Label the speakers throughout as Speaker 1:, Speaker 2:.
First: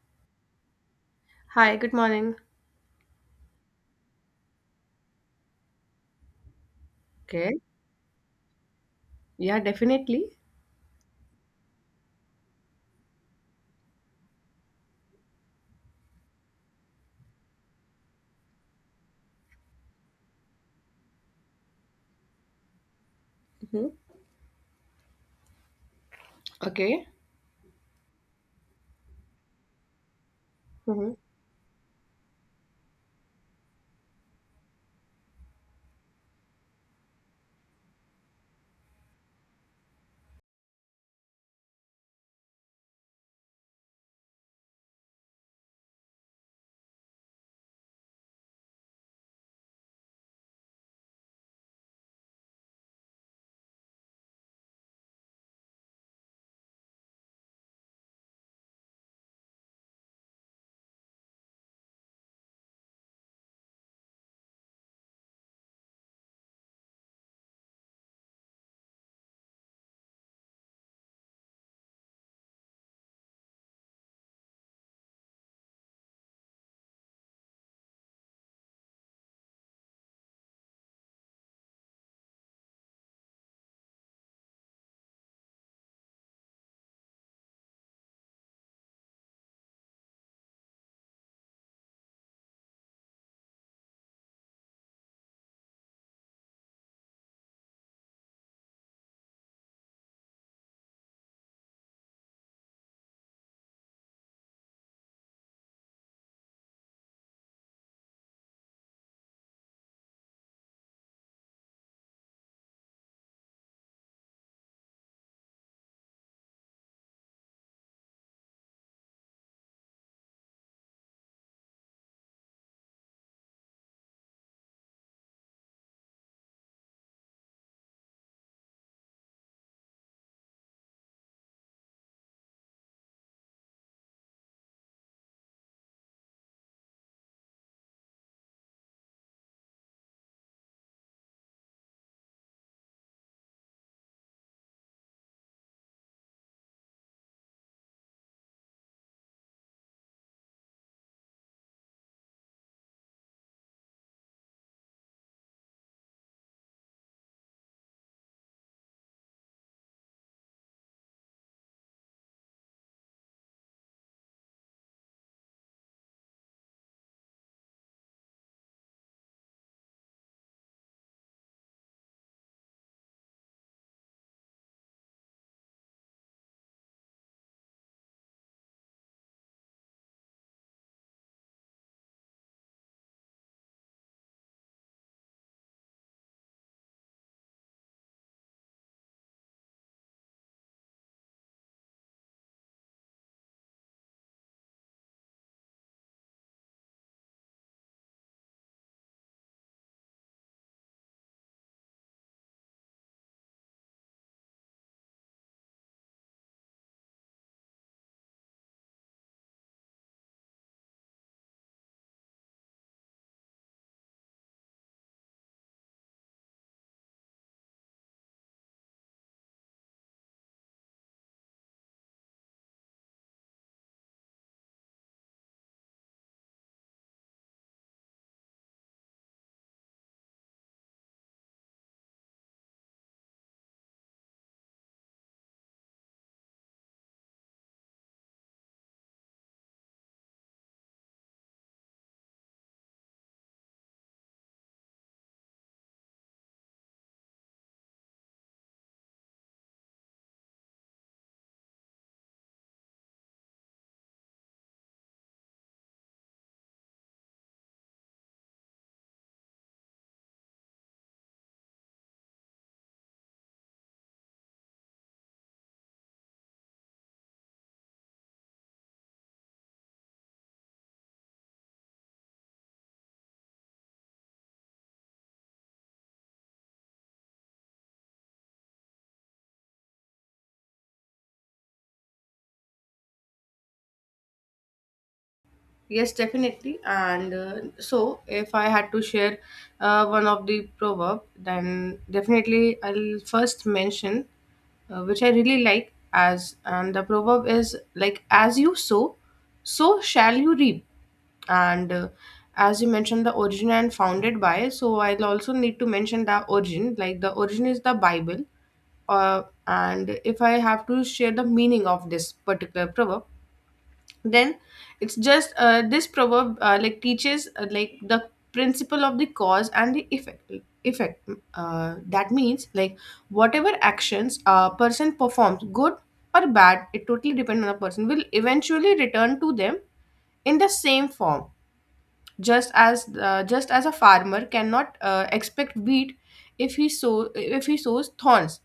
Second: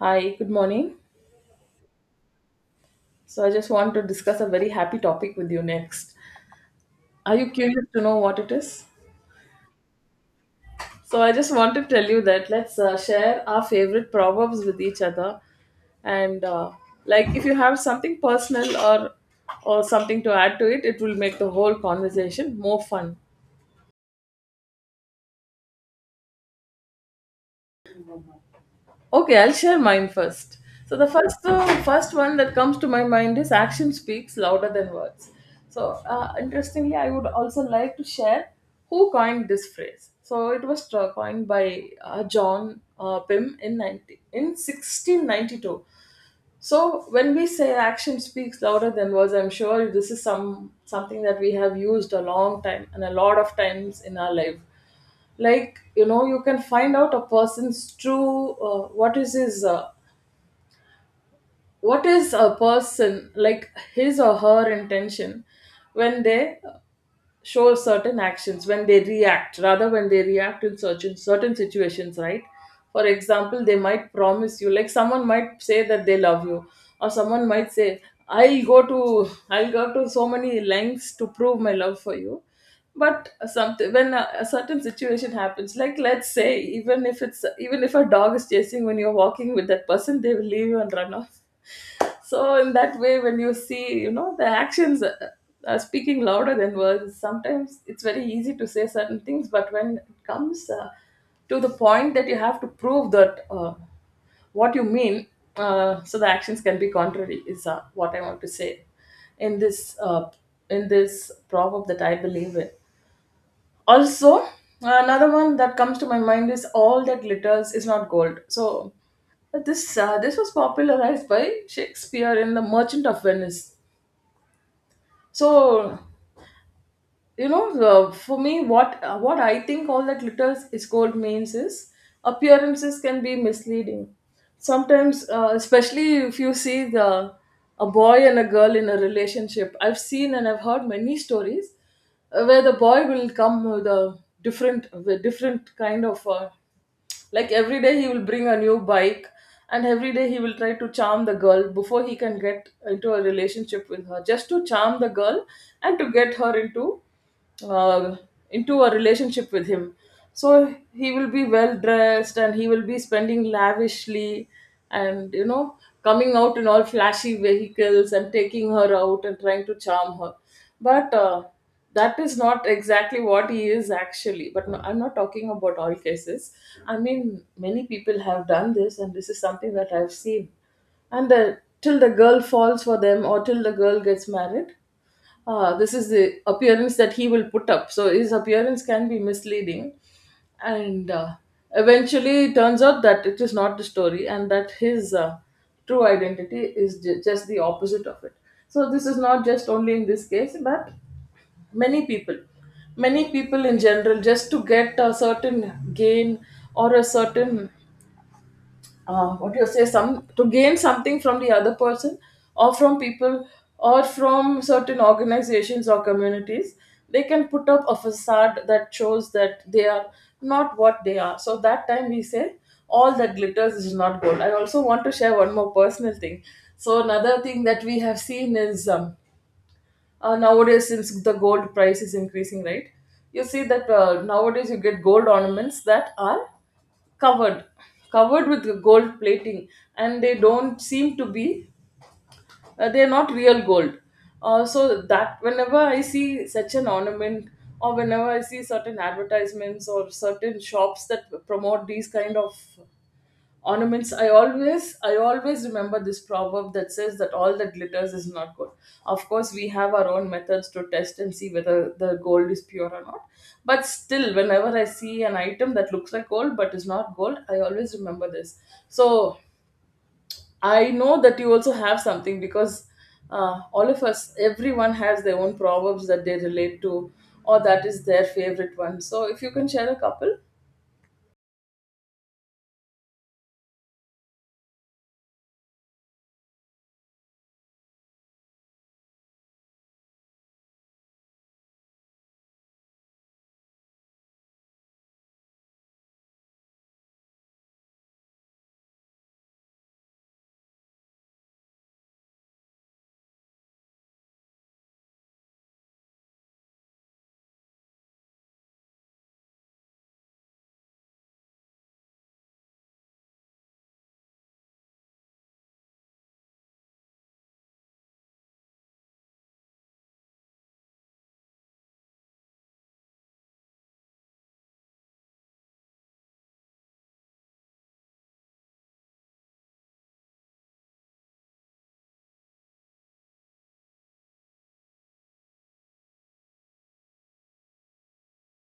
Speaker 1: Hi, good morning.
Speaker 2: Hi, good morning.
Speaker 1: So I just want to discuss a very happy topic with you next. Are you
Speaker 2: Okay.
Speaker 1: curious to know what it is?
Speaker 2: Yeah, definitely.
Speaker 1: So I just want to tell you that let's share our favorite proverbs with each other, and like if you have something personal or something to add to it, it will make the whole conversation more fun.
Speaker 2: Hmm. Okay.
Speaker 1: Okay, I'll share mine first. So the
Speaker 2: Hmm.
Speaker 1: first one that comes to my mind is action speaks louder than words. So interestingly, I would also like to share who coined this phrase. So it was coined by John Pym in 90, in 1692. So when we say action speaks louder than words, I'm sure this is something that we have used a long time and a lot of times in our life like you know you can find out a person's true what is his what is a person like his or her intention when they show certain actions when they react, rather when they react in certain situations, right? For example, they might promise you, like someone might say that they love you, or someone might say I'll go to so many lengths to prove my love for you, but something when a certain situation happens, like let's say, even if a dog is chasing when you're walking with that person, they will leave you and run off. So in that way, when you see, you know, the actions are speaking louder than words. Sometimes it's very easy to say certain things, but when it comes to the point that you have to prove that what you mean, so the actions can be contrary is what I want to say in this uh, in this proverb that I believe in. Also, another one that comes to my mind is all that glitters is not gold. So this was popularized by Shakespeare in The Merchant of Venice. So, you know, the, for me what I think all that glitter is gold means is appearances can be misleading sometimes, especially if you see the a boy and a girl in a relationship. I've seen and I've heard many stories where the boy will come with a different with different kind of like every day he will bring a new bike, and every day he will try to charm the girl before he can get into a relationship with her, just to charm the girl and to get her uh, into a relationship with him. So he will be well dressed and he will be spending lavishly, and, you know, coming out in all flashy vehicles and taking her out and trying to charm her. But that is not exactly what he is actually. But no, I'm not talking about all cases. I mean, many people have done this and this is something that I've seen, and till the girl falls for them or till the girl gets married, this is the appearance that he will put up, so his appearance can be misleading. And eventually it turns out that it is not the story and that his true identity is just the opposite of it. So this is not just only in this case, but many people, many people in general, just to get a certain gain or a certain what do you say, some to gain something from the other person or from people or from certain organizations or communities, they can put up a facade that shows that they are not what they are. So that time we say all that glitters is not gold. I also want to share one more personal thing. So another thing that we have seen is nowadays, since the gold price is increasing, right? You see that nowadays you get gold ornaments that are covered covered with gold plating, and they don't seem to be they're not real gold. So that whenever I see such an ornament, or whenever I see certain advertisements or certain shops that promote these kind of ornaments, I always remember this proverb that says that all that glitters is not gold. Of course, we have our own methods to test and see whether the gold is pure or not, but still whenever I see an item that looks like gold but is not gold, I always remember this. So I know that you also have something because all of us, everyone has their own proverbs that they relate to or that is their favorite one. So if you can share a couple.
Speaker 2: Yes, definitely. And so, if I had to share one of the proverb, then definitely I'll first mention which I really like as and the proverb is like as you sow, so shall you reap. And as you mentioned the origin and founded by, so I'll also need to mention the origin. Like the origin is the Bible, and if I have to share the meaning of this particular proverb, then it's just this proverb like teaches like the principle of the cause and the effect. Effect that means like whatever actions a person performs, good or bad, it totally depends on the person, will eventually return to them in the same form just as a farmer cannot expect wheat if he sows thorns,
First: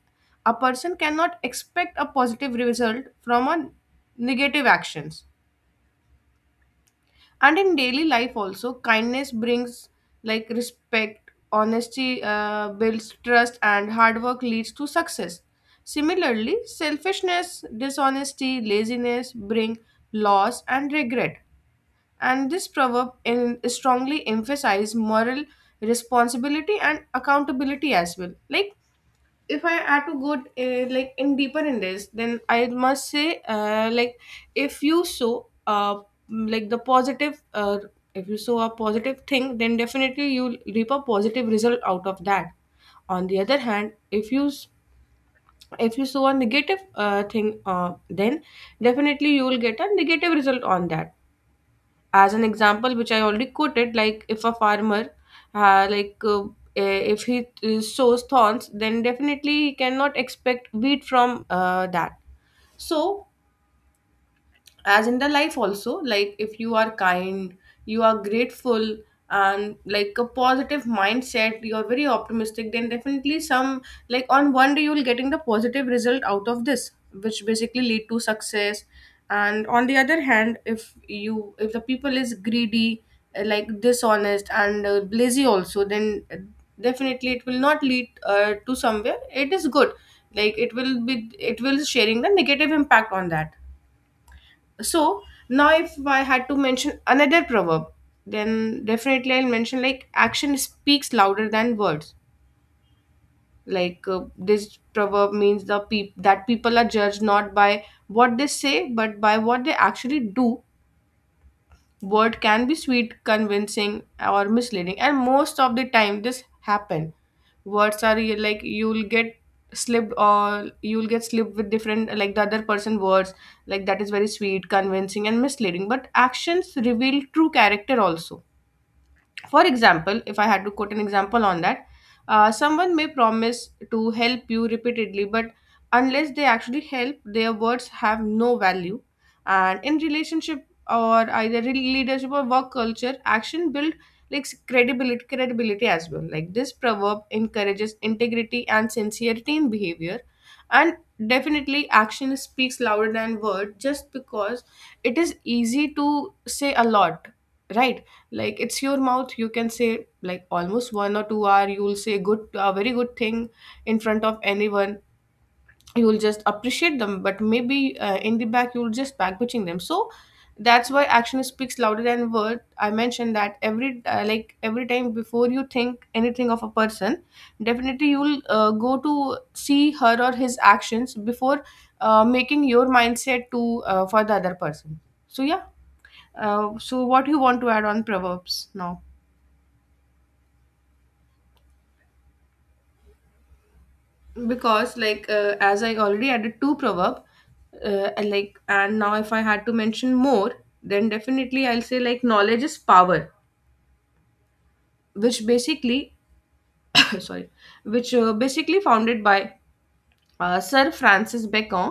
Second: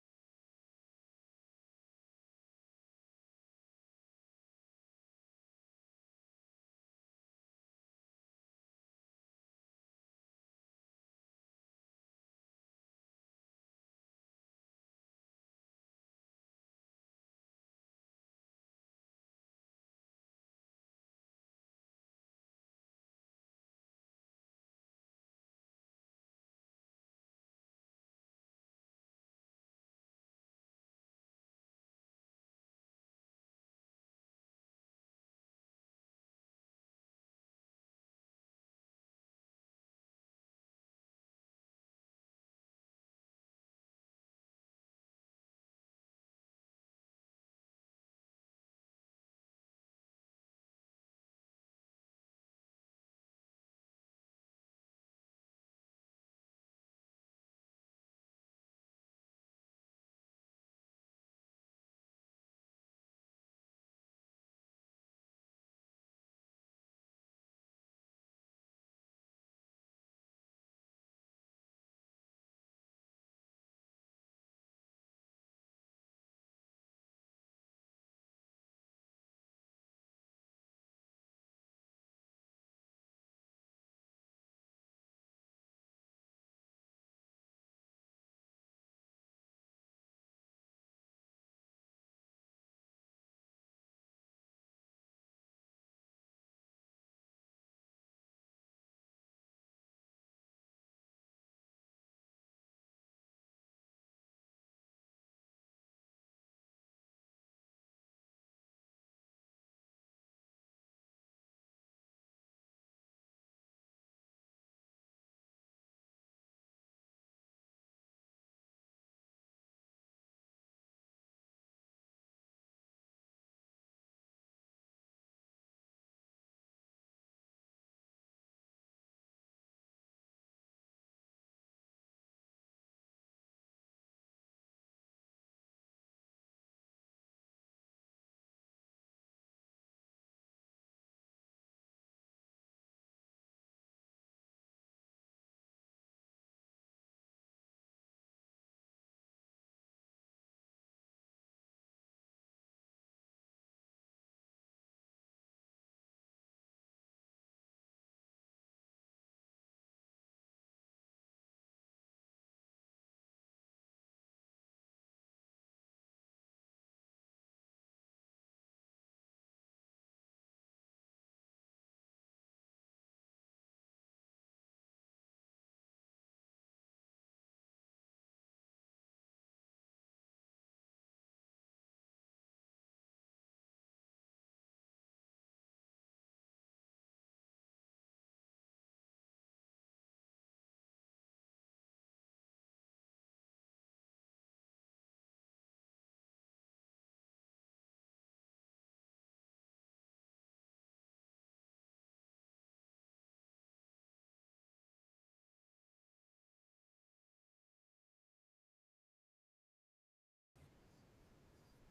Speaker 2: a person cannot expect a positive result from a negative actions. And in daily life also, kindness brings like respect, honesty builds trust, and hard work leads to success. Similarly, selfishness, dishonesty, laziness bring loss and regret. And this proverb in, strongly emphasize moral responsibility and accountability as well. Like if I had to go like in deeper in this, then I must say like if you sow like the positive if you sow a positive thing, then definitely you'll reap a positive result out of that. On the other hand, if you sow a negative thing, then definitely you will get a negative result on that. As an example, which I already quoted, like if a farmer uh, like uh, if he sows thorns, then definitely he cannot expect wheat from that. So as in the life also, like if you are kind, you are grateful, and like a positive mindset, you're very optimistic, then definitely some like on one day you'll getting the positive result out of this, which basically lead to success. And on the other hand, if the people is greedy, like dishonest and lazy also, then definitely it will not lead to somewhere it is good. Like it will be, it will sharing the negative impact on that. So now if I had to mention another proverb, then definitely I'll mention like action speaks louder than words. Like this proverb means that people are judged not by what they say, but by what they actually do. Word can be sweet, convincing, or misleading, and most of the time this happen. Like you'll get slipped with different, like the other person words, like that is very sweet, convincing, and misleading. But actions reveal true character also. For example, if I had to quote an example on that, someone may promise to help you repeatedly, but unless they actually help, their words have no value. And in relationship, or either leadership, or work culture, action build like credibility, credibility as well. Like this proverb encourages integrity and sincerity in behavior, and definitely action speaks louder than word, just because it is easy to say a lot, right? Like it's your mouth, you can say like almost 1 or 2 hour you'll say good, a very good thing in front of anyone, you'll just appreciate them, but maybe in the back you'll just backbitching them. So that's why action speaks louder than word, I mentioned that every like every time before you think anything of a person, definitely you'll go to see her or his actions before making your mindset to for the other person. So yeah, so what you want to add on proverbs now, because like as I already added two proverb, and like and now if I had to mention more, then definitely I'll say like knowledge is power, which basically sorry, which basically founded by Sir Francis Bacon.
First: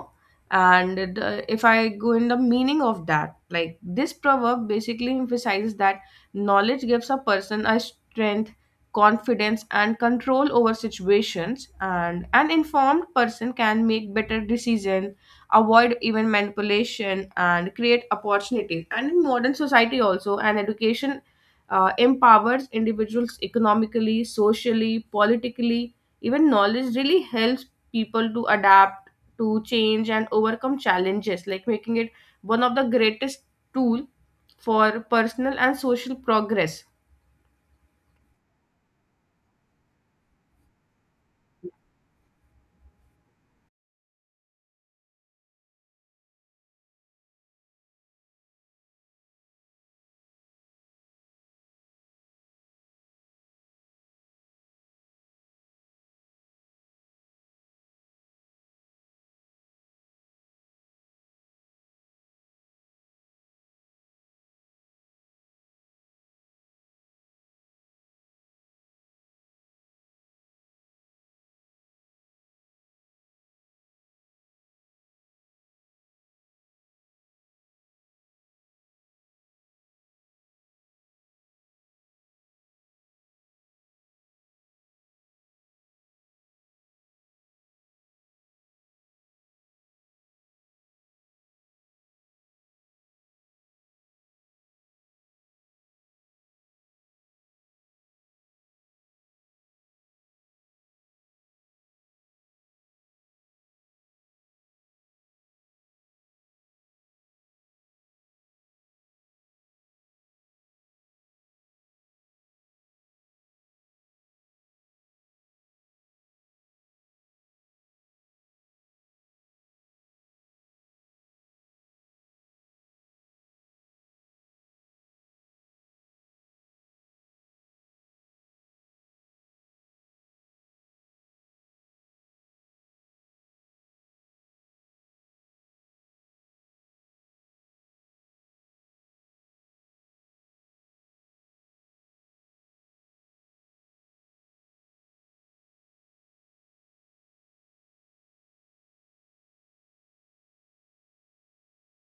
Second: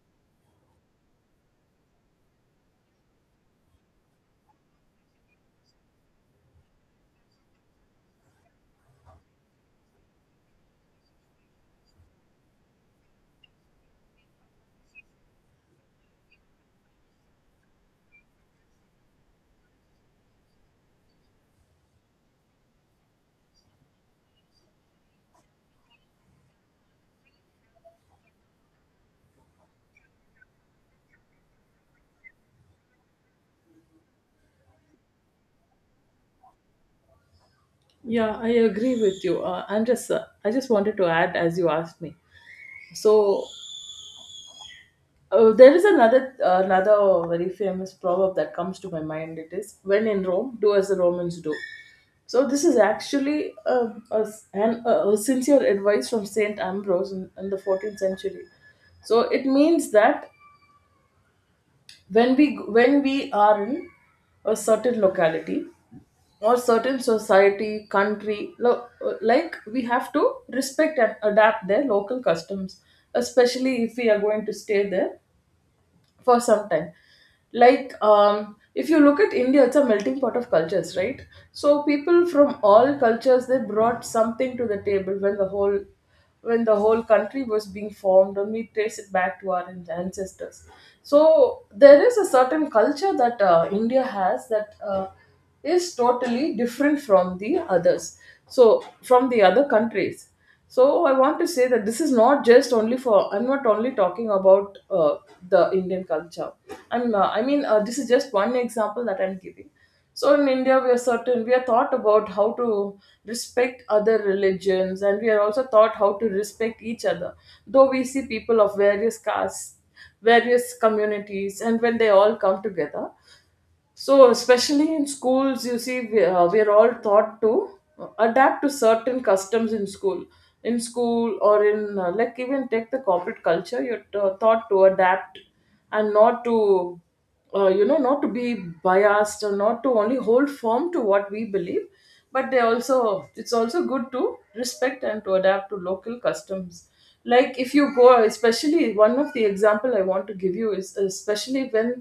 Speaker 2: If I go in the meaning of that, like this proverb basically emphasizes that knowledge gives a person a strength, confidence, and control over situations. And an informed person can make better decisions, avoid even manipulation, and create opportunities. And in modern society, also, an education empowers individuals economically, socially, politically, even knowledge really helps people to adapt to change and overcome challenges, like making it one of the greatest tool for personal and social progress.
Speaker 1: Yeah, I agree with you. And just, I just wanted to add, as you asked me. So there is another very famous proverb that comes to my mind. It is when in Rome, do as the Romans do. So this is actually a, s- an, a sincere advice from Saint Ambrose in the 14th century. So it means that when we are in a certain locality, or certain society, country, like we have to respect and adapt their local customs, especially if we are going to stay there for some time. Like, if you look at India, it's a melting pot of cultures, right? So people from all cultures, they brought something to the table when the whole country was being formed, and we trace it back to our ancestors. So there is a certain culture that India has that is totally different from the others, so from the other countries. So I want to say that this is not just only for, I'm not only talking about the Indian culture. I'm I mean This is just one example that I'm giving. So in India, we are certain, we are taught about how to respect other religions, and we are also taught how to respect each other, though we see people of various castes, various communities, and when they all come together. So especially in schools, you see, we are all taught to adapt to certain customs in school. In school, or in like even take the corporate culture, you're taught to adapt and not to, you know, not to be biased or not to only hold firm to what we believe, but they also, it's also good to respect and to adapt to local customs. Like if you go, especially one of the example I want to give you is especially when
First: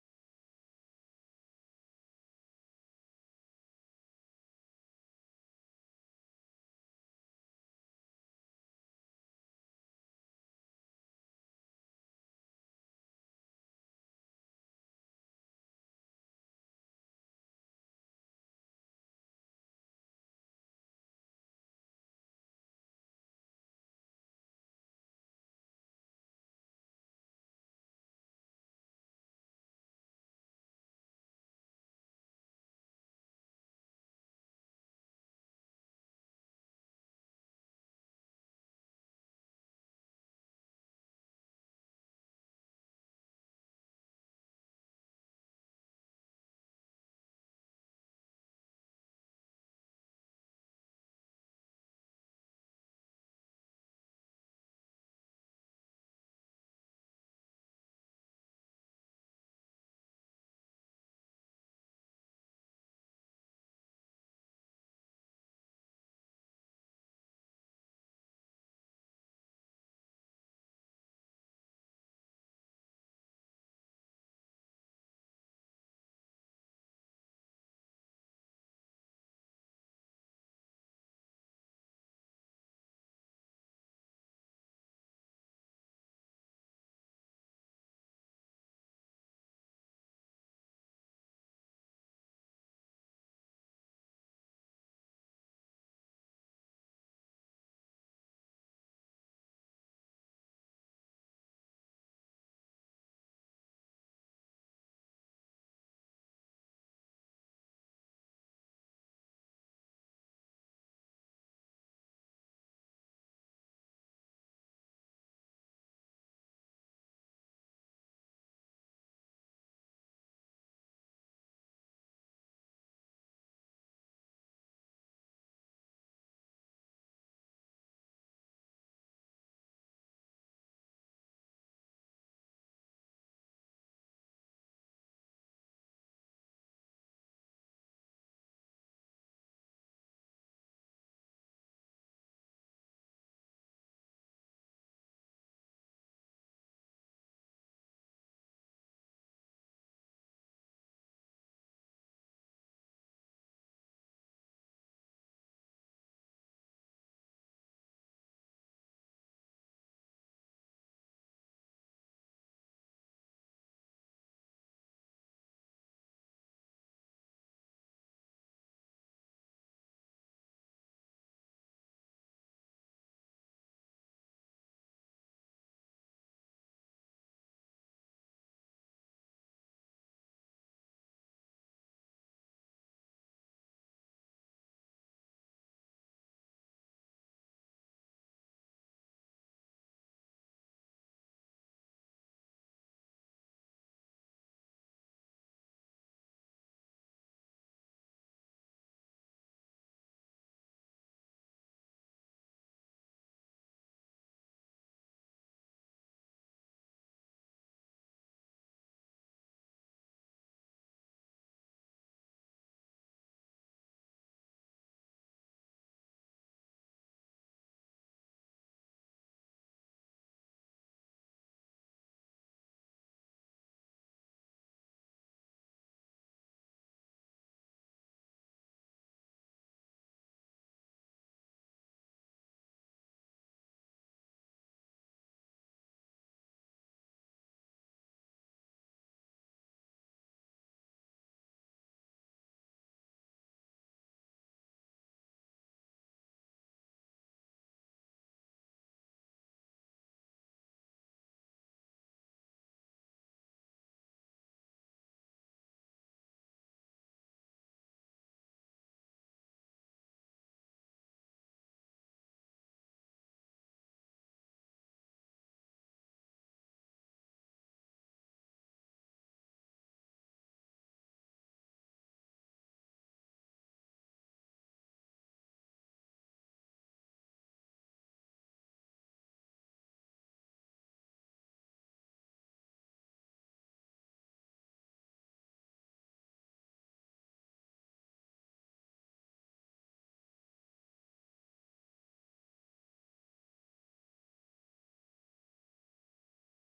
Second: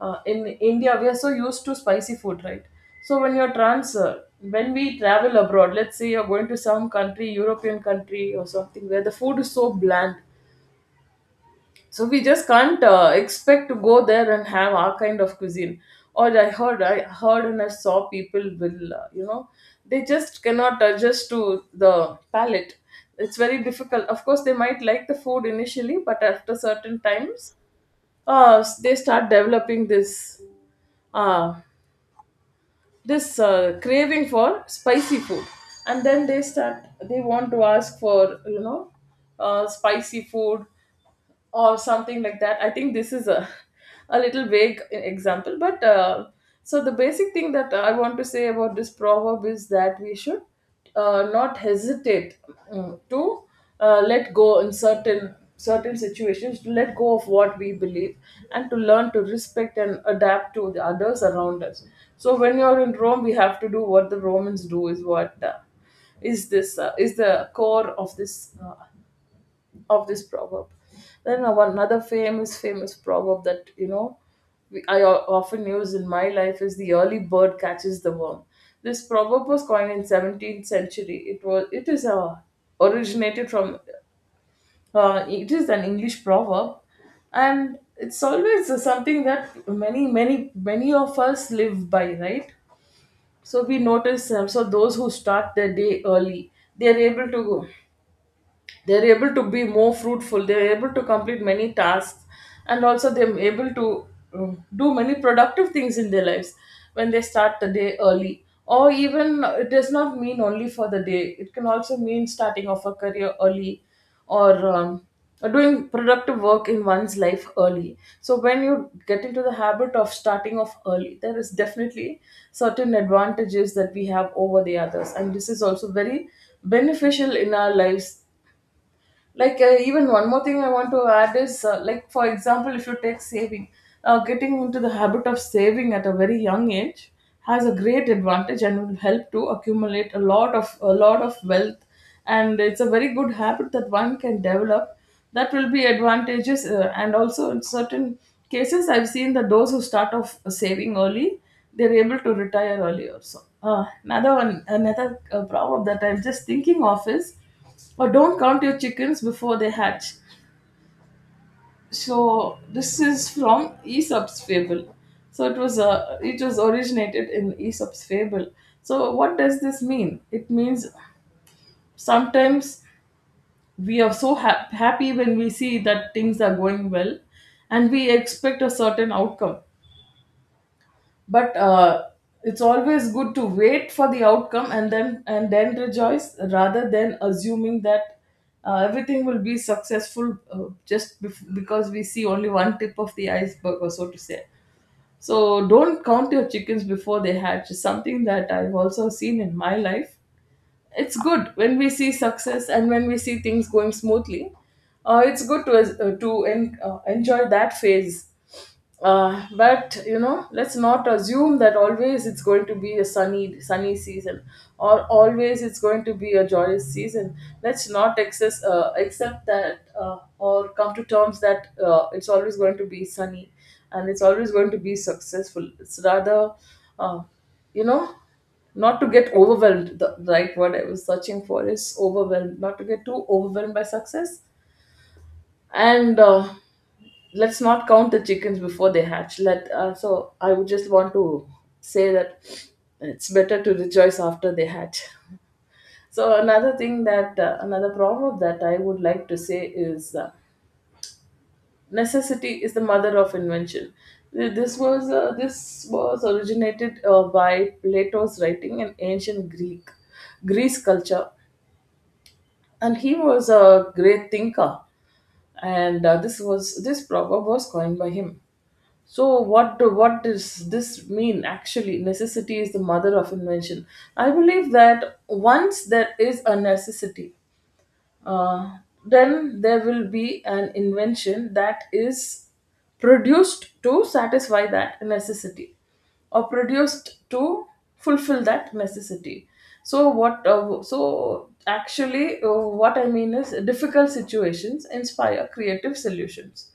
Speaker 1: in India we are so used to spicy food, right? So when you're trans when we travel abroad, let's say you're going to some country, European country or something, where the food is so bland. So we just can't expect to go there and have our kind of cuisine. Or I heard and I saw people will, you know, they just cannot adjust to the palate. It's very difficult. Of course, they might like the food initially, but after certain times, they start developing this. Uh, craving for spicy food, and then they want to ask for, you know, spicy food or something like that. I think this is a, a little vague example, but so the basic thing that I want to say about this proverb is that we should not hesitate, to let go in certain situations, to let go of what we believe and to learn to respect and adapt to the others around us. So when you're in Rome, we have to do what the Romans do is what is the core of this proverb. Then our another, famous, famous proverb that, you know, I often use in my life is the early bird catches the worm. This proverb was coined in 17th century. It is originated from it is an English proverb, and it's always something that many of us live by, right? So we notice them. So those who start their day early, they are able to they're able to be more fruitful, they're able to complete many tasks, and also they're able to do many productive things in their lives when they start the day early. Or even it does not mean only for the day, it can also mean starting off a career early, or or doing productive work in one's life early. So when you get into the habit of starting off early, there is definitely certain advantages that we have over the others, and this is also very beneficial in our lives. Like, even one more thing I want to add is, like for example, if you take saving, getting into the habit of saving at a very young age has a great advantage and will help to accumulate a lot of wealth, and it's a very good habit that one can develop, that will be advantages. Uh, and also in certain cases, I've seen that those who start off saving early, they're able to retire early also. Uh, another one, another problem that I'm just thinking of is, or don't count your chickens before they hatch. So this is from Aesop's fable. So it was originated in Aesop's fable. So what does this mean? It means sometimes we are so happy when we see that things are going well, and we expect a certain outcome. But it's always good to wait for the outcome and then rejoice, rather than assuming that everything will be successful, just because we see only one tip of the iceberg, or so to say. So don't count your chickens before they hatch is something that I've also seen in my life. It's good when we see success and when we see things going smoothly. Uh, it's good to enjoy that phase. Uh, but you know, let's not assume that always it's going to be a sunny season, or always it's going to be a joyous season. Let's not accept that or come to terms that it's always going to be sunny and it's always going to be successful. It's rather, uh, you know not to get overwhelmed. The right word I was searching for is overwhelmed. Not to get too overwhelmed by success. And let's not count the chickens before they hatch. Let So I would just want to say that it's better to rejoice after they hatch. So another thing that another proverb that I would like to say is, necessity is the mother of invention. This was originated by Plato's writing in ancient Greek Greece culture, and he was a great thinker, and this was this proverb was coined by him. So what does this mean actually? Necessity is the mother of invention. I believe that once there is a necessity, uh, then there will be an invention that is produced to satisfy that necessity, or produced to fulfill that necessity. So what? So actually, what I mean is, difficult situations inspire creative solutions.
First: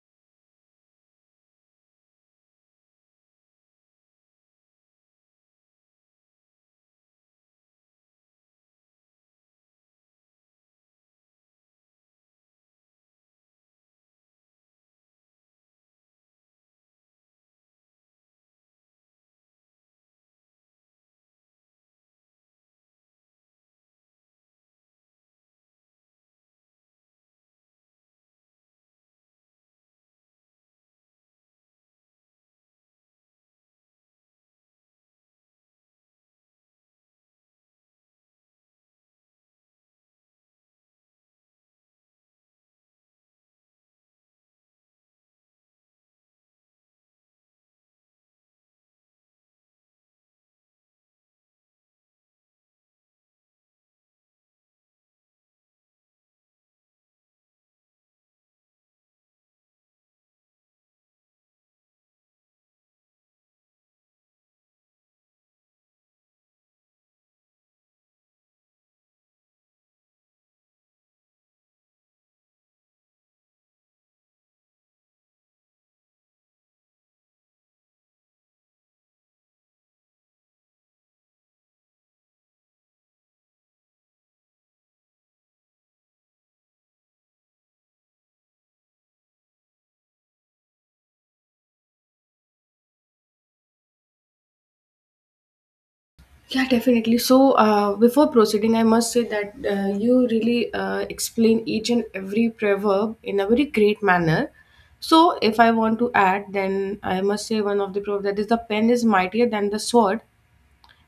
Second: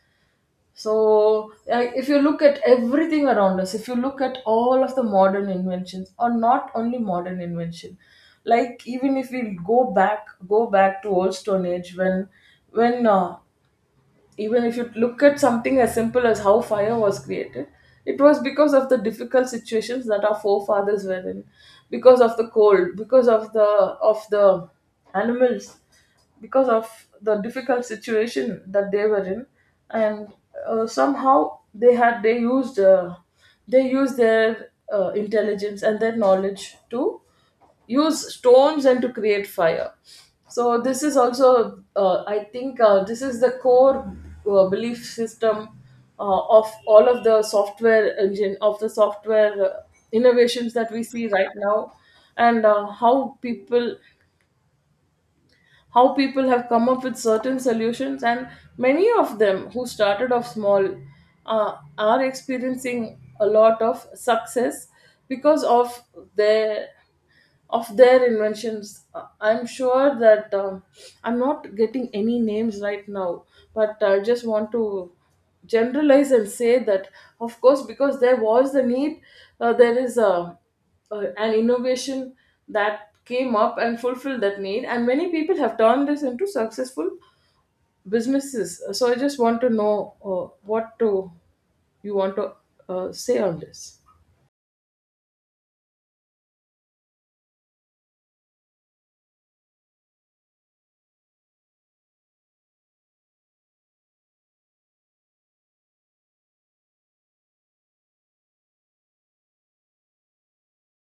Speaker 1: So, if you look at everything around us, if you look at all of the modern inventions, or not only modern invention, like even if we go back, to old Stone Age, when, when uh, even if you look at something as simple as how fire was created, it was because of the difficult situations that our forefathers were in, because of the cold, because of the animals, because of the difficult situation that they were in, and somehow they used their intelligence and their knowledge to use stones and to create fire. So this is also, I think, this is the core belief system of all of the software innovations that we see right now, and how people have come up with certain solutions, and many of them who started off small, are experiencing a lot of success because of their inventions. I'm sure that I'm not getting any names right now, but I just want to generalize and say that, of course, because there was the need, there is a an innovation that came up and fulfilled that need, and many people have turned this into successful businesses. So I just want to know, uh, what to, you want to say on this.
Speaker 2: Yeah, definitely. So, before proceeding, I must say that you really explain each and every proverb in a very great manner. So, if I want to add, then I must say one of the proverbs that is the pen is mightier than the sword,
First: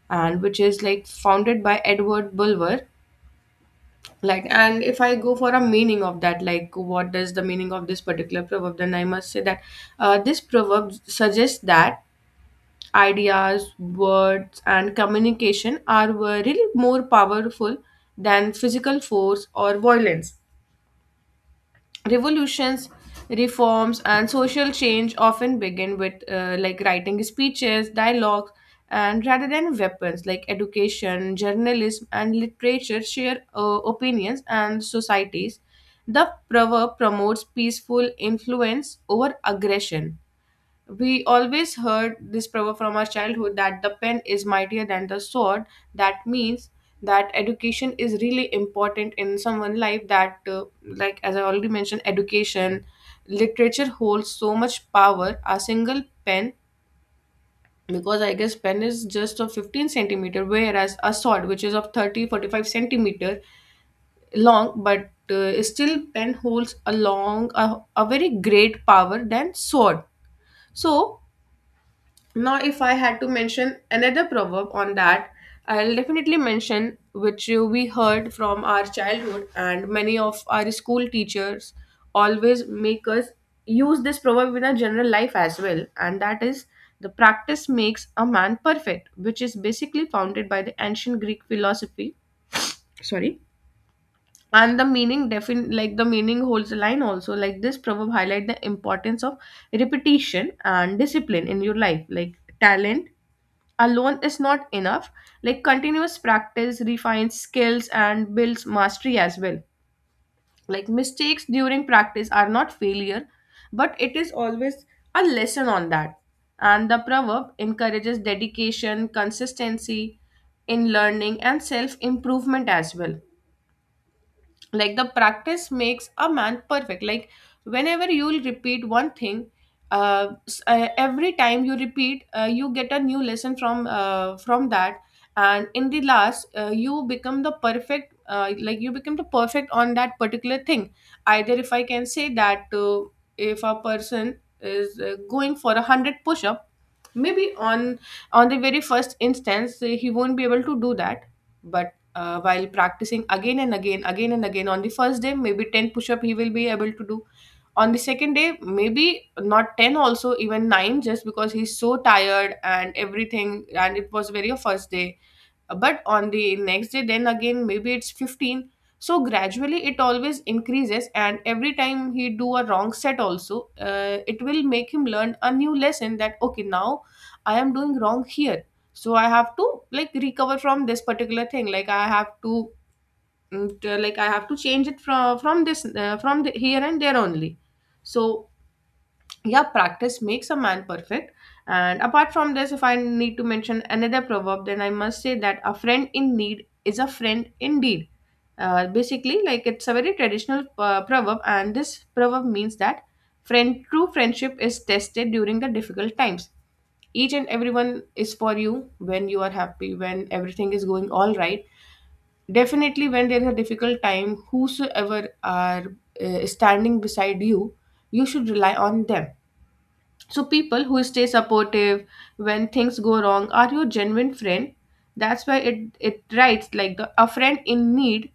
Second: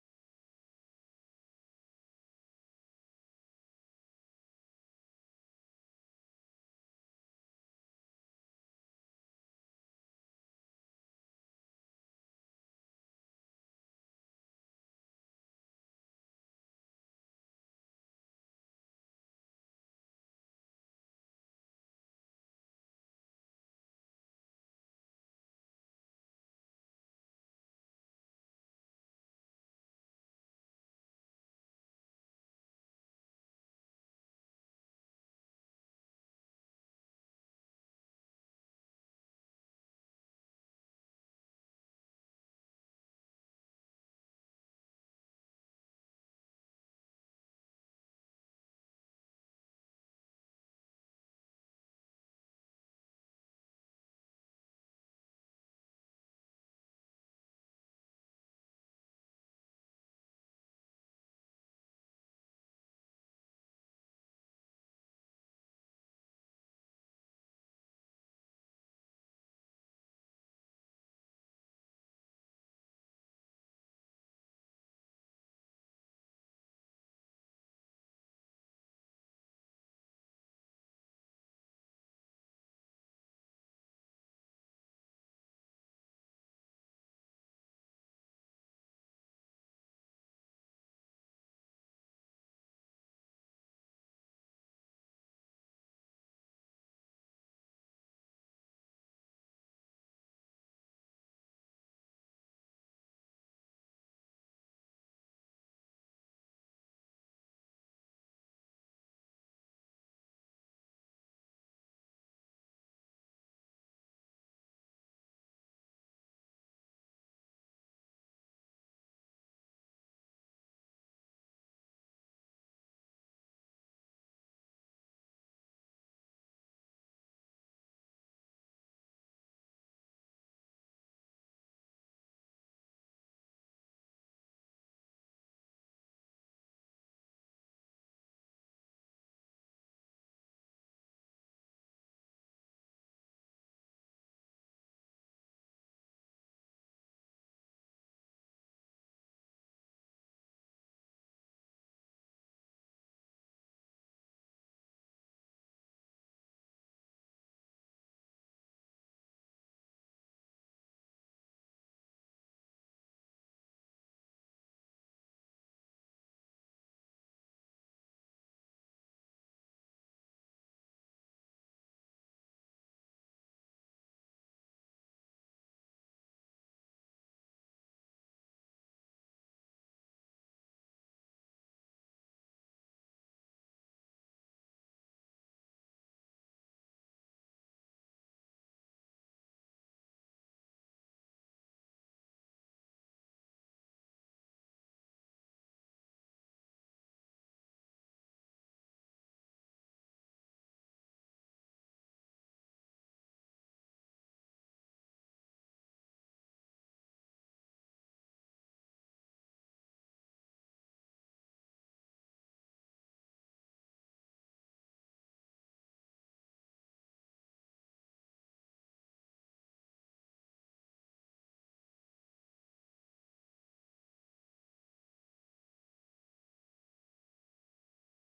Speaker 2: and which is like founded by Edward Bulwer. Like and if I go for a meaning of that, like what does the meaning of this particular proverb, then I must say that this proverb suggests that ideas, words, and communication are really more powerful than physical force or violence. Revolutions, reforms, and social change often begin with like writing, speeches, dialogues, and rather than weapons, like education, journalism, and literature share opinions and societies. The proverb promotes peaceful influence over aggression. We always heard this proverb from our childhood that the pen is mightier than the sword. That means that education is really important in someone's life. That, like as I already mentioned, education, literature holds so much power. A single pen, because I guess pen is just of 15 centimeter, whereas a sword, which is of 30 45 centimeter long, but still pen holds a long, a very great power than sword. So now, if I had to mention another proverb on that, I'll definitely mention which we heard from our childhood, and many of our school teachers always make us use this proverb in our general life as well, and that is the practice makes a man perfect, which is basically founded by the ancient Greek philosophy. Sorry. And the meaning defin like the meaning holds a line also. Like this proverb highlight the importance of repetition and discipline in your life. Like talent alone is not enough. Like continuous practice refines skills and builds mastery as well. Like mistakes during practice are not failure, but it is always a lesson on that. And the proverb encourages dedication, consistency in learning and self improvement as well. Like the practice makes a man perfect. Like whenever you'll repeat one thing, every time you repeat you get a new lesson from that, and in the last you become the perfect, like you become the perfect on that particular thing. Either if I can say that, if a person is going for a 100 push-up, maybe on the very first instance he won't be able to do that. But while practicing again and again, on the first day maybe 10 push up he will be able to do, on the second day maybe not 10 also, even 9, just because he's so tired and everything and it was very first day, but on the next day then again maybe it's 15. So gradually it always increases, and every time he do a wrong set also, it will make him learn a new lesson that okay, now I am doing wrong here, so I have to like recover from this particular thing. Like I have to like I have to change it from this, from the, here and there only. So yeah, practice makes a man perfect. And apart from this, if I need to mention another proverb, then I must say that a friend in need is a friend indeed. Basically, like it's a very traditional proverb, and this proverb means that friend true friendship is tested during the difficult times. Each and everyone is for you when you are happy, when everything is going all right. Definitely when there is a difficult time, whosoever are standing beside you, you should rely on them. So people who stay supportive when things go wrong are your genuine friend. That's why it writes like a friend in need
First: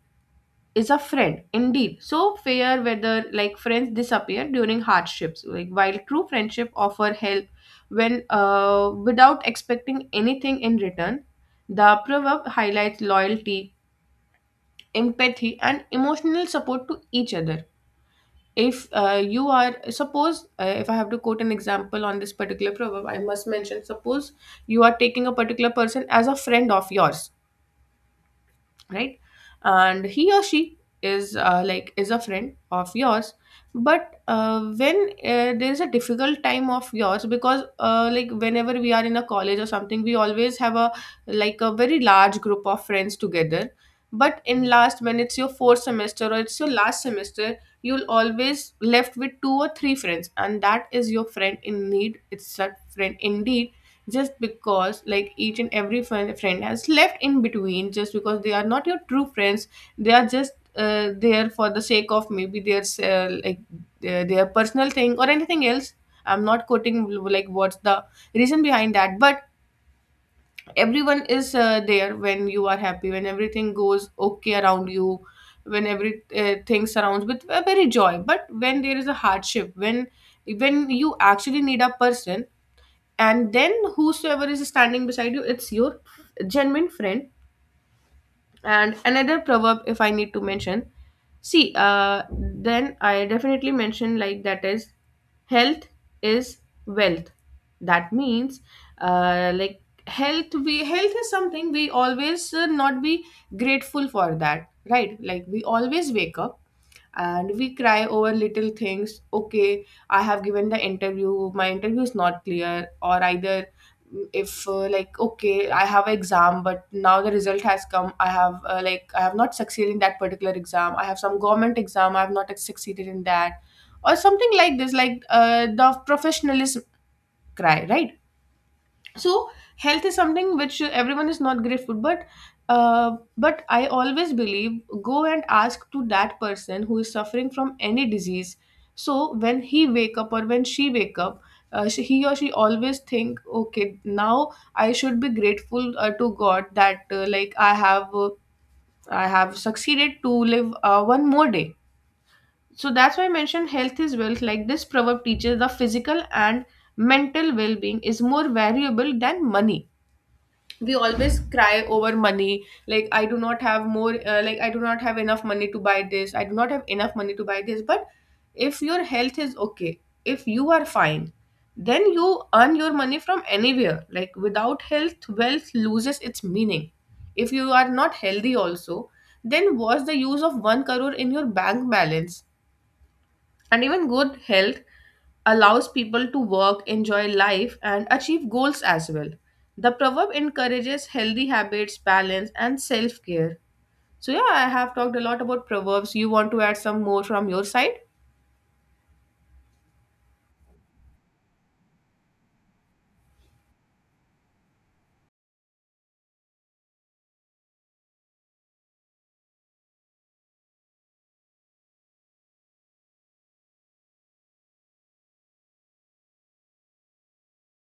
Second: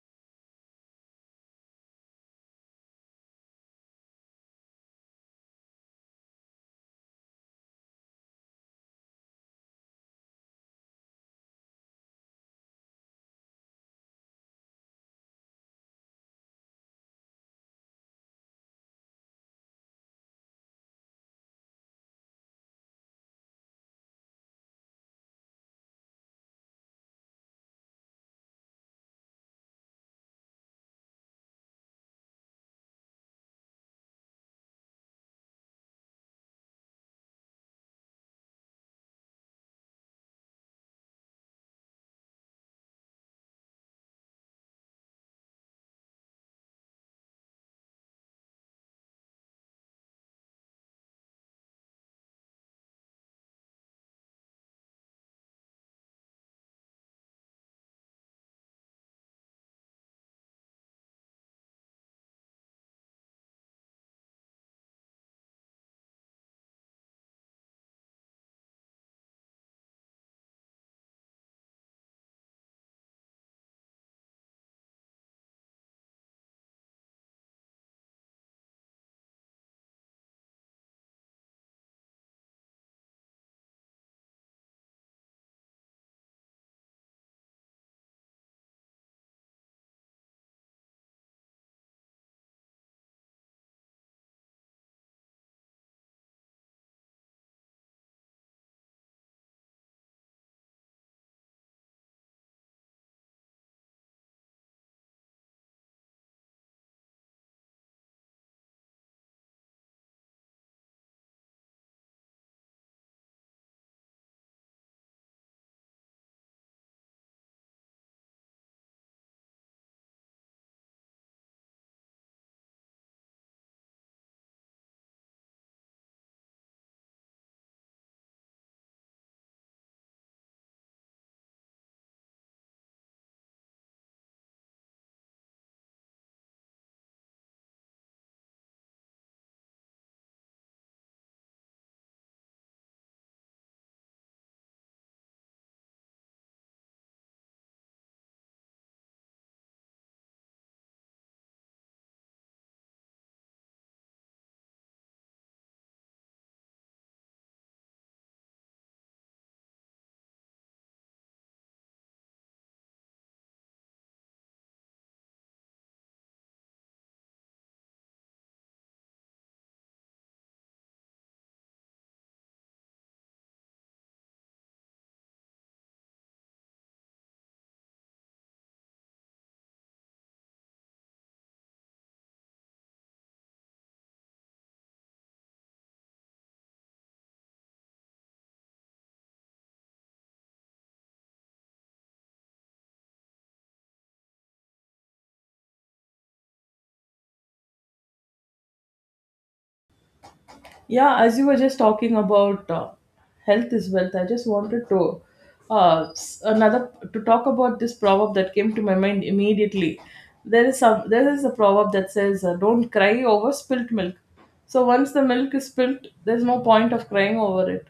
Speaker 2: is a friend indeed. So fair whether like friends disappear during hardships, like while true friendship offer help when without expecting anything in return. The proverb highlights loyalty, empathy, and emotional support to each other. If you are suppose if I have to quote an example on this particular proverb, I must mention, suppose you are taking a particular person as a friend of yours, right? And he or she is like is a friend of yours, but when there is a difficult time of yours, because like whenever we are in a college or something, we always have a like a very large group of friends together. But in last, when it's your fourth semester or it's your last semester, you'll always left with two or three friends, and that is your friend in need, it's a friend indeed, just because like each and every friend has left in between, just because they are not your true friends. They are just there for the sake of maybe their their personal thing or anything else. I'm not quoting like what's the reason behind that, but everyone is there when you are happy, when everything goes okay around you, when every thing surrounds with a very joy. But when there is a hardship, when you actually need a person, and then whosoever is standing beside you, it's your genuine friend. And another proverb if I need to mention, see then I definitely mention like that is health is wealth. That means, like health is something we always not be grateful for that, right? Like we always wake up and we cry over little things. Okay, I have given the interview, my interview is not clear, or either if like okay, I have an exam, but now the result has come, I have like I have not succeeded in that particular exam, I have some government exam, I have not succeeded in that, or something like this, like the professionalism cry, right? So health is something which everyone is not grateful, but I always believe, go and ask to that person who is suffering from any disease. So when he wake up, or when she wake up, he or she always think, okay, now I should be grateful to god that like I have I have succeeded to live one more day. So that's why I mentioned health is wealth. Like this proverb teaches the physical and mental well-being is more valuable than money. We always cry over money, like I do not have more, like I do not have enough money to buy this, I do not have enough money to buy this, but if your health is okay, if you are fine, then you earn your money from anywhere. Like without health, wealth loses its meaning. If you are not healthy also, then what's the use of 1 crore in your bank balance? And even good health allows people to work, enjoy life, and achieve goals as well. The proverb encourages healthy habits, balance, and self care. So yeah, I have talked a lot about proverbs. You want to add some more from your side?
Speaker 1: Yeah, as you were just talking about health is wealth, I just wanted to s- another to talk about this proverb that came to my mind immediately. There is some, there is a proverb that says, "Don't cry over spilt milk." So once the milk is spilt, there's no point of crying over it.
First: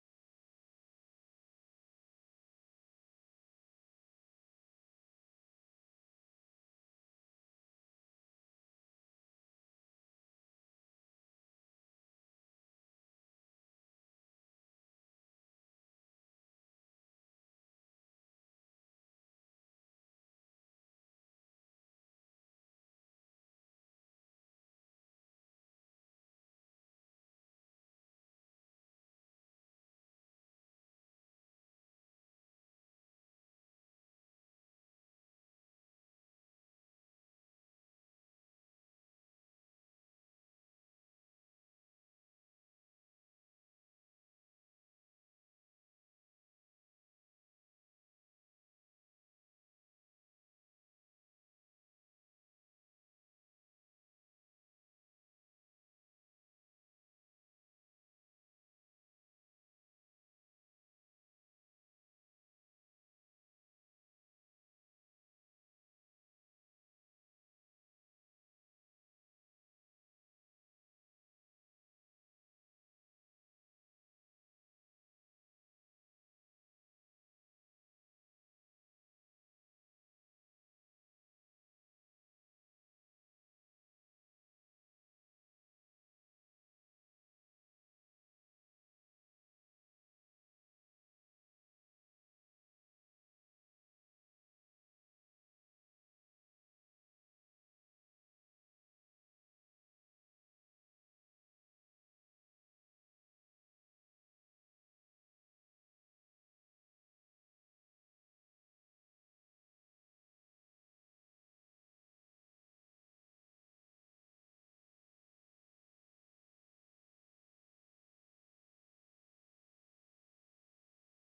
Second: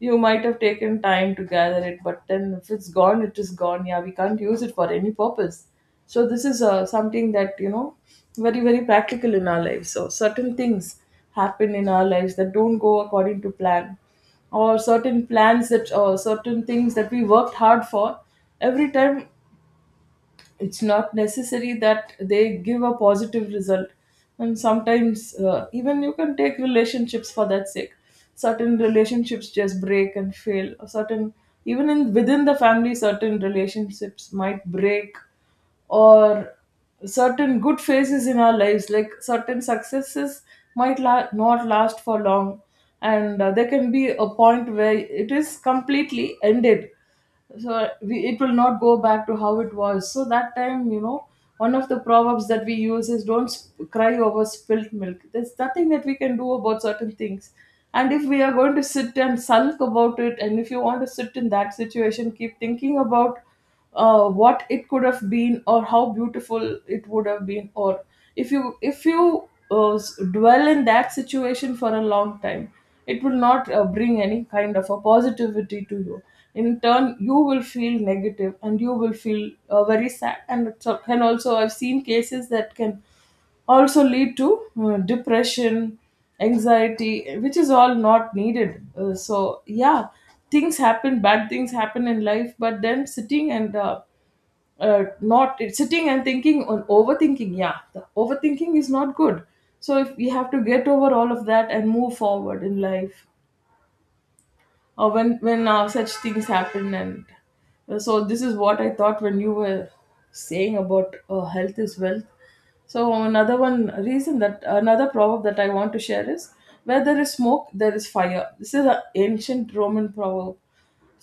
Speaker 1: You might have taken time to gather it, but then if it's gone, it is gone. Yeah, we can't use it for any purpose. So this is something that, you know, very practical in our lives. So certain things happen in our lives that don't go according to plan, or certain plans that, or certain things that we worked hard for every time, it's not necessary that they give a positive result. And sometimes even you can take relationships for that sake. Certain relationships just break and fail, or certain, even in within the family, certain relationships might break, or certain good phases in our lives, like certain successes might not last for long, and there can be a point where it is completely ended. So we, it will not go back to how it was. So that time, you know, one of the proverbs that we use is, don't cry over spilt milk. There's nothing that we can do about certain things, and if we are going to sit and sulk about it, and if you want to sit in that situation, keep thinking about what it could have been, or how beautiful it would have been, or if you dwell in that situation for a long time, it will not bring any kind of a positivity to you. In turn, you will feel negative, and you will feel very sad, and it's, and also I've seen cases that can also lead to depression, anxiety, which is all not needed. So, yeah, things happen, bad things happen in life, but then sitting and uh, not sitting and thinking on overthinking. Yeah, the overthinking is not good. So if we have to get over all of that and move forward in life, when such things happen, and so this is what I thought when you were saying about health is wealth. So another proverb that I want to share is, where there is smoke there is fire. This is an ancient Roman proverb.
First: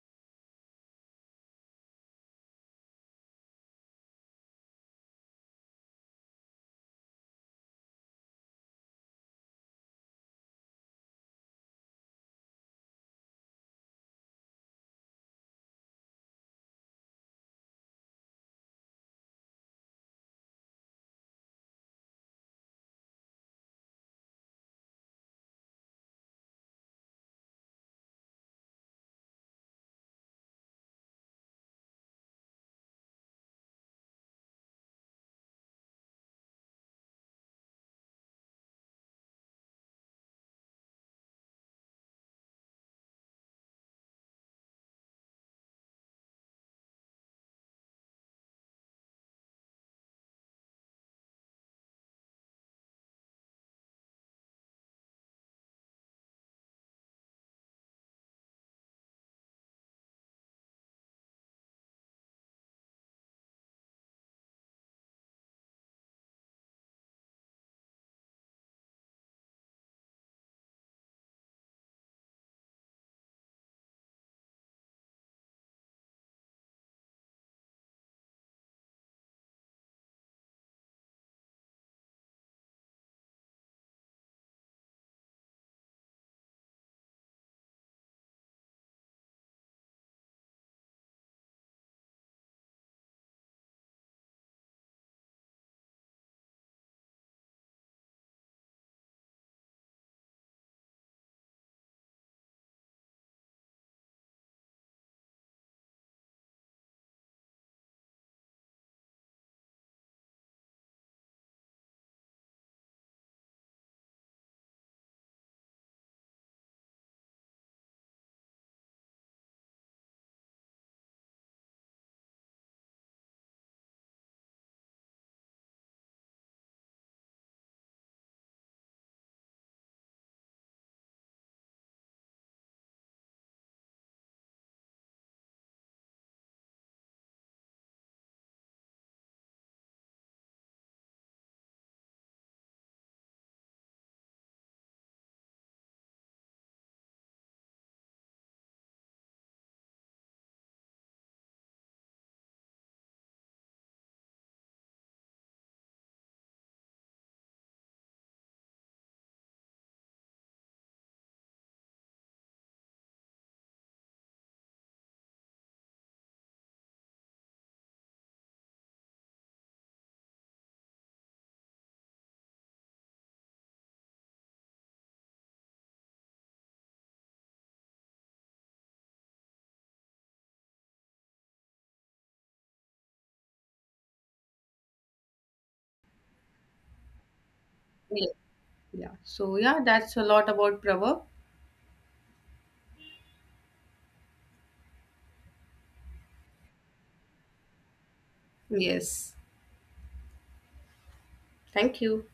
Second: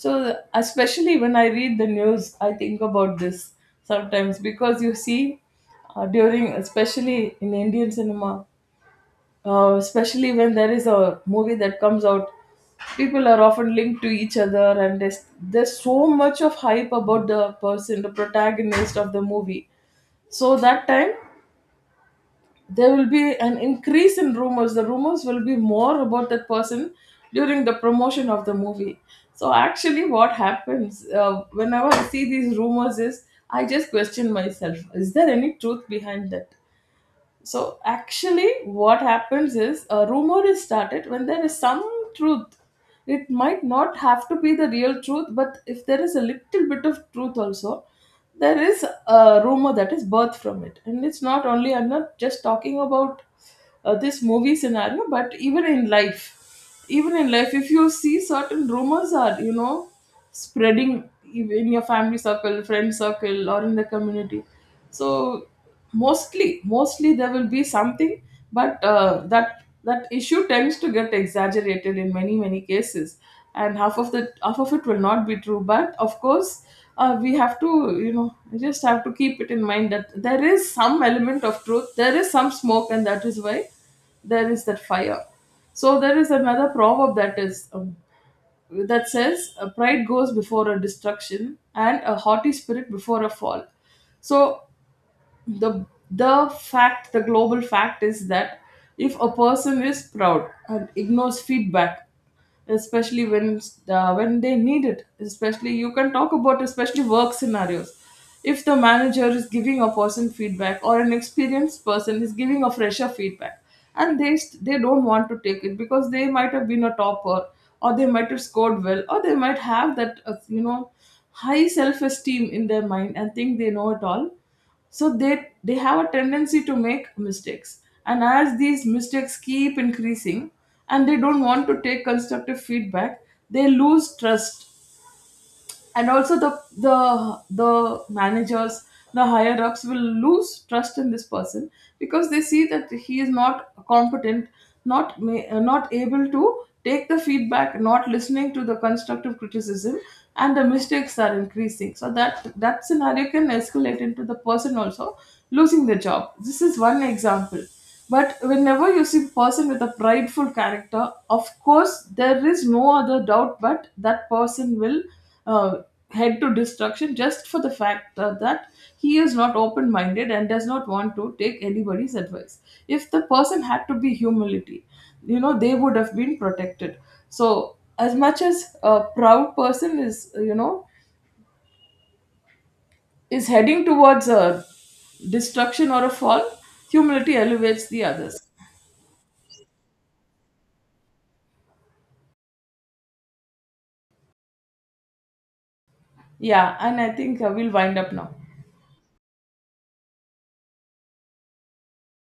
Speaker 1: So especially when I read the news, I think about this sometimes, because you see, during, especially in Indian cinema, especially when there is a movie that comes out, people are often linked to each other, and there's so much of hype about the person, the protagonist of the movie. So that time there will be an increase in rumors. The rumors will be more about that person during the promotion of the movie. So actually what happens, whenever I see these rumors, is I just question myself, is there any truth behind that? So actually, what happens is a rumor is started when there is some truth. It might not have to be the real truth, but if there is a little bit of truth also, there is a rumor that is birthed from it. And it's not only, I'm not just talking about this movie scenario, but even in life, even in life if you see certain rumors are, you know, spreading in your family circle, friend circle, or in the community. So mostly there will be something, but that, that issue tends to get exaggerated in many cases, and half of it will not be true. But of course, we have to, you know, we just have to keep it in mind that there is some element of truth, there is some smoke, and that is why there is that fire. So there is another proverb that is that says, "A pride goes before a destruction, and a haughty spirit before a fall." So the the fact, the global fact is that, if a person is proud and ignores feedback, especially when they need it, especially, you can talk about especially work scenarios, if the manager is giving a person feedback, or an experienced person is giving a fresher feedback, and they don't want to take it because they might have been a topper, or they might have scored well, or they might have that you know, high self esteem in their mind and think they know it all. So they have a tendency to make mistakes, and as these mistakes keep increasing, and they don't want to take constructive feedback, they lose trust. And also the managers, the higher ups will lose trust in this person because they see that he is not competent, not able to take the feedback, not listening to the constructive criticism, and the mistakes are increasing. So that scenario can escalate into the person also losing the job. This is one example. But whenever you see person with a prideful character, of course there is no other doubt but that person will uh, head to destruction, just for the fact that he is not open-minded and does not want to take anybody's advice. If the person had to be humility, you know, they would have been protected. So as much as a proud person is, you know, is heading towards a destruction or a fall, humility elevates the
Speaker 2: Yeah.
Speaker 1: others.
Speaker 2: Yeah. So yeah, that's a lot about proverb.
Speaker 1: Yeah, and I think we'll wind up now.
Speaker 2: Yes. Thank you.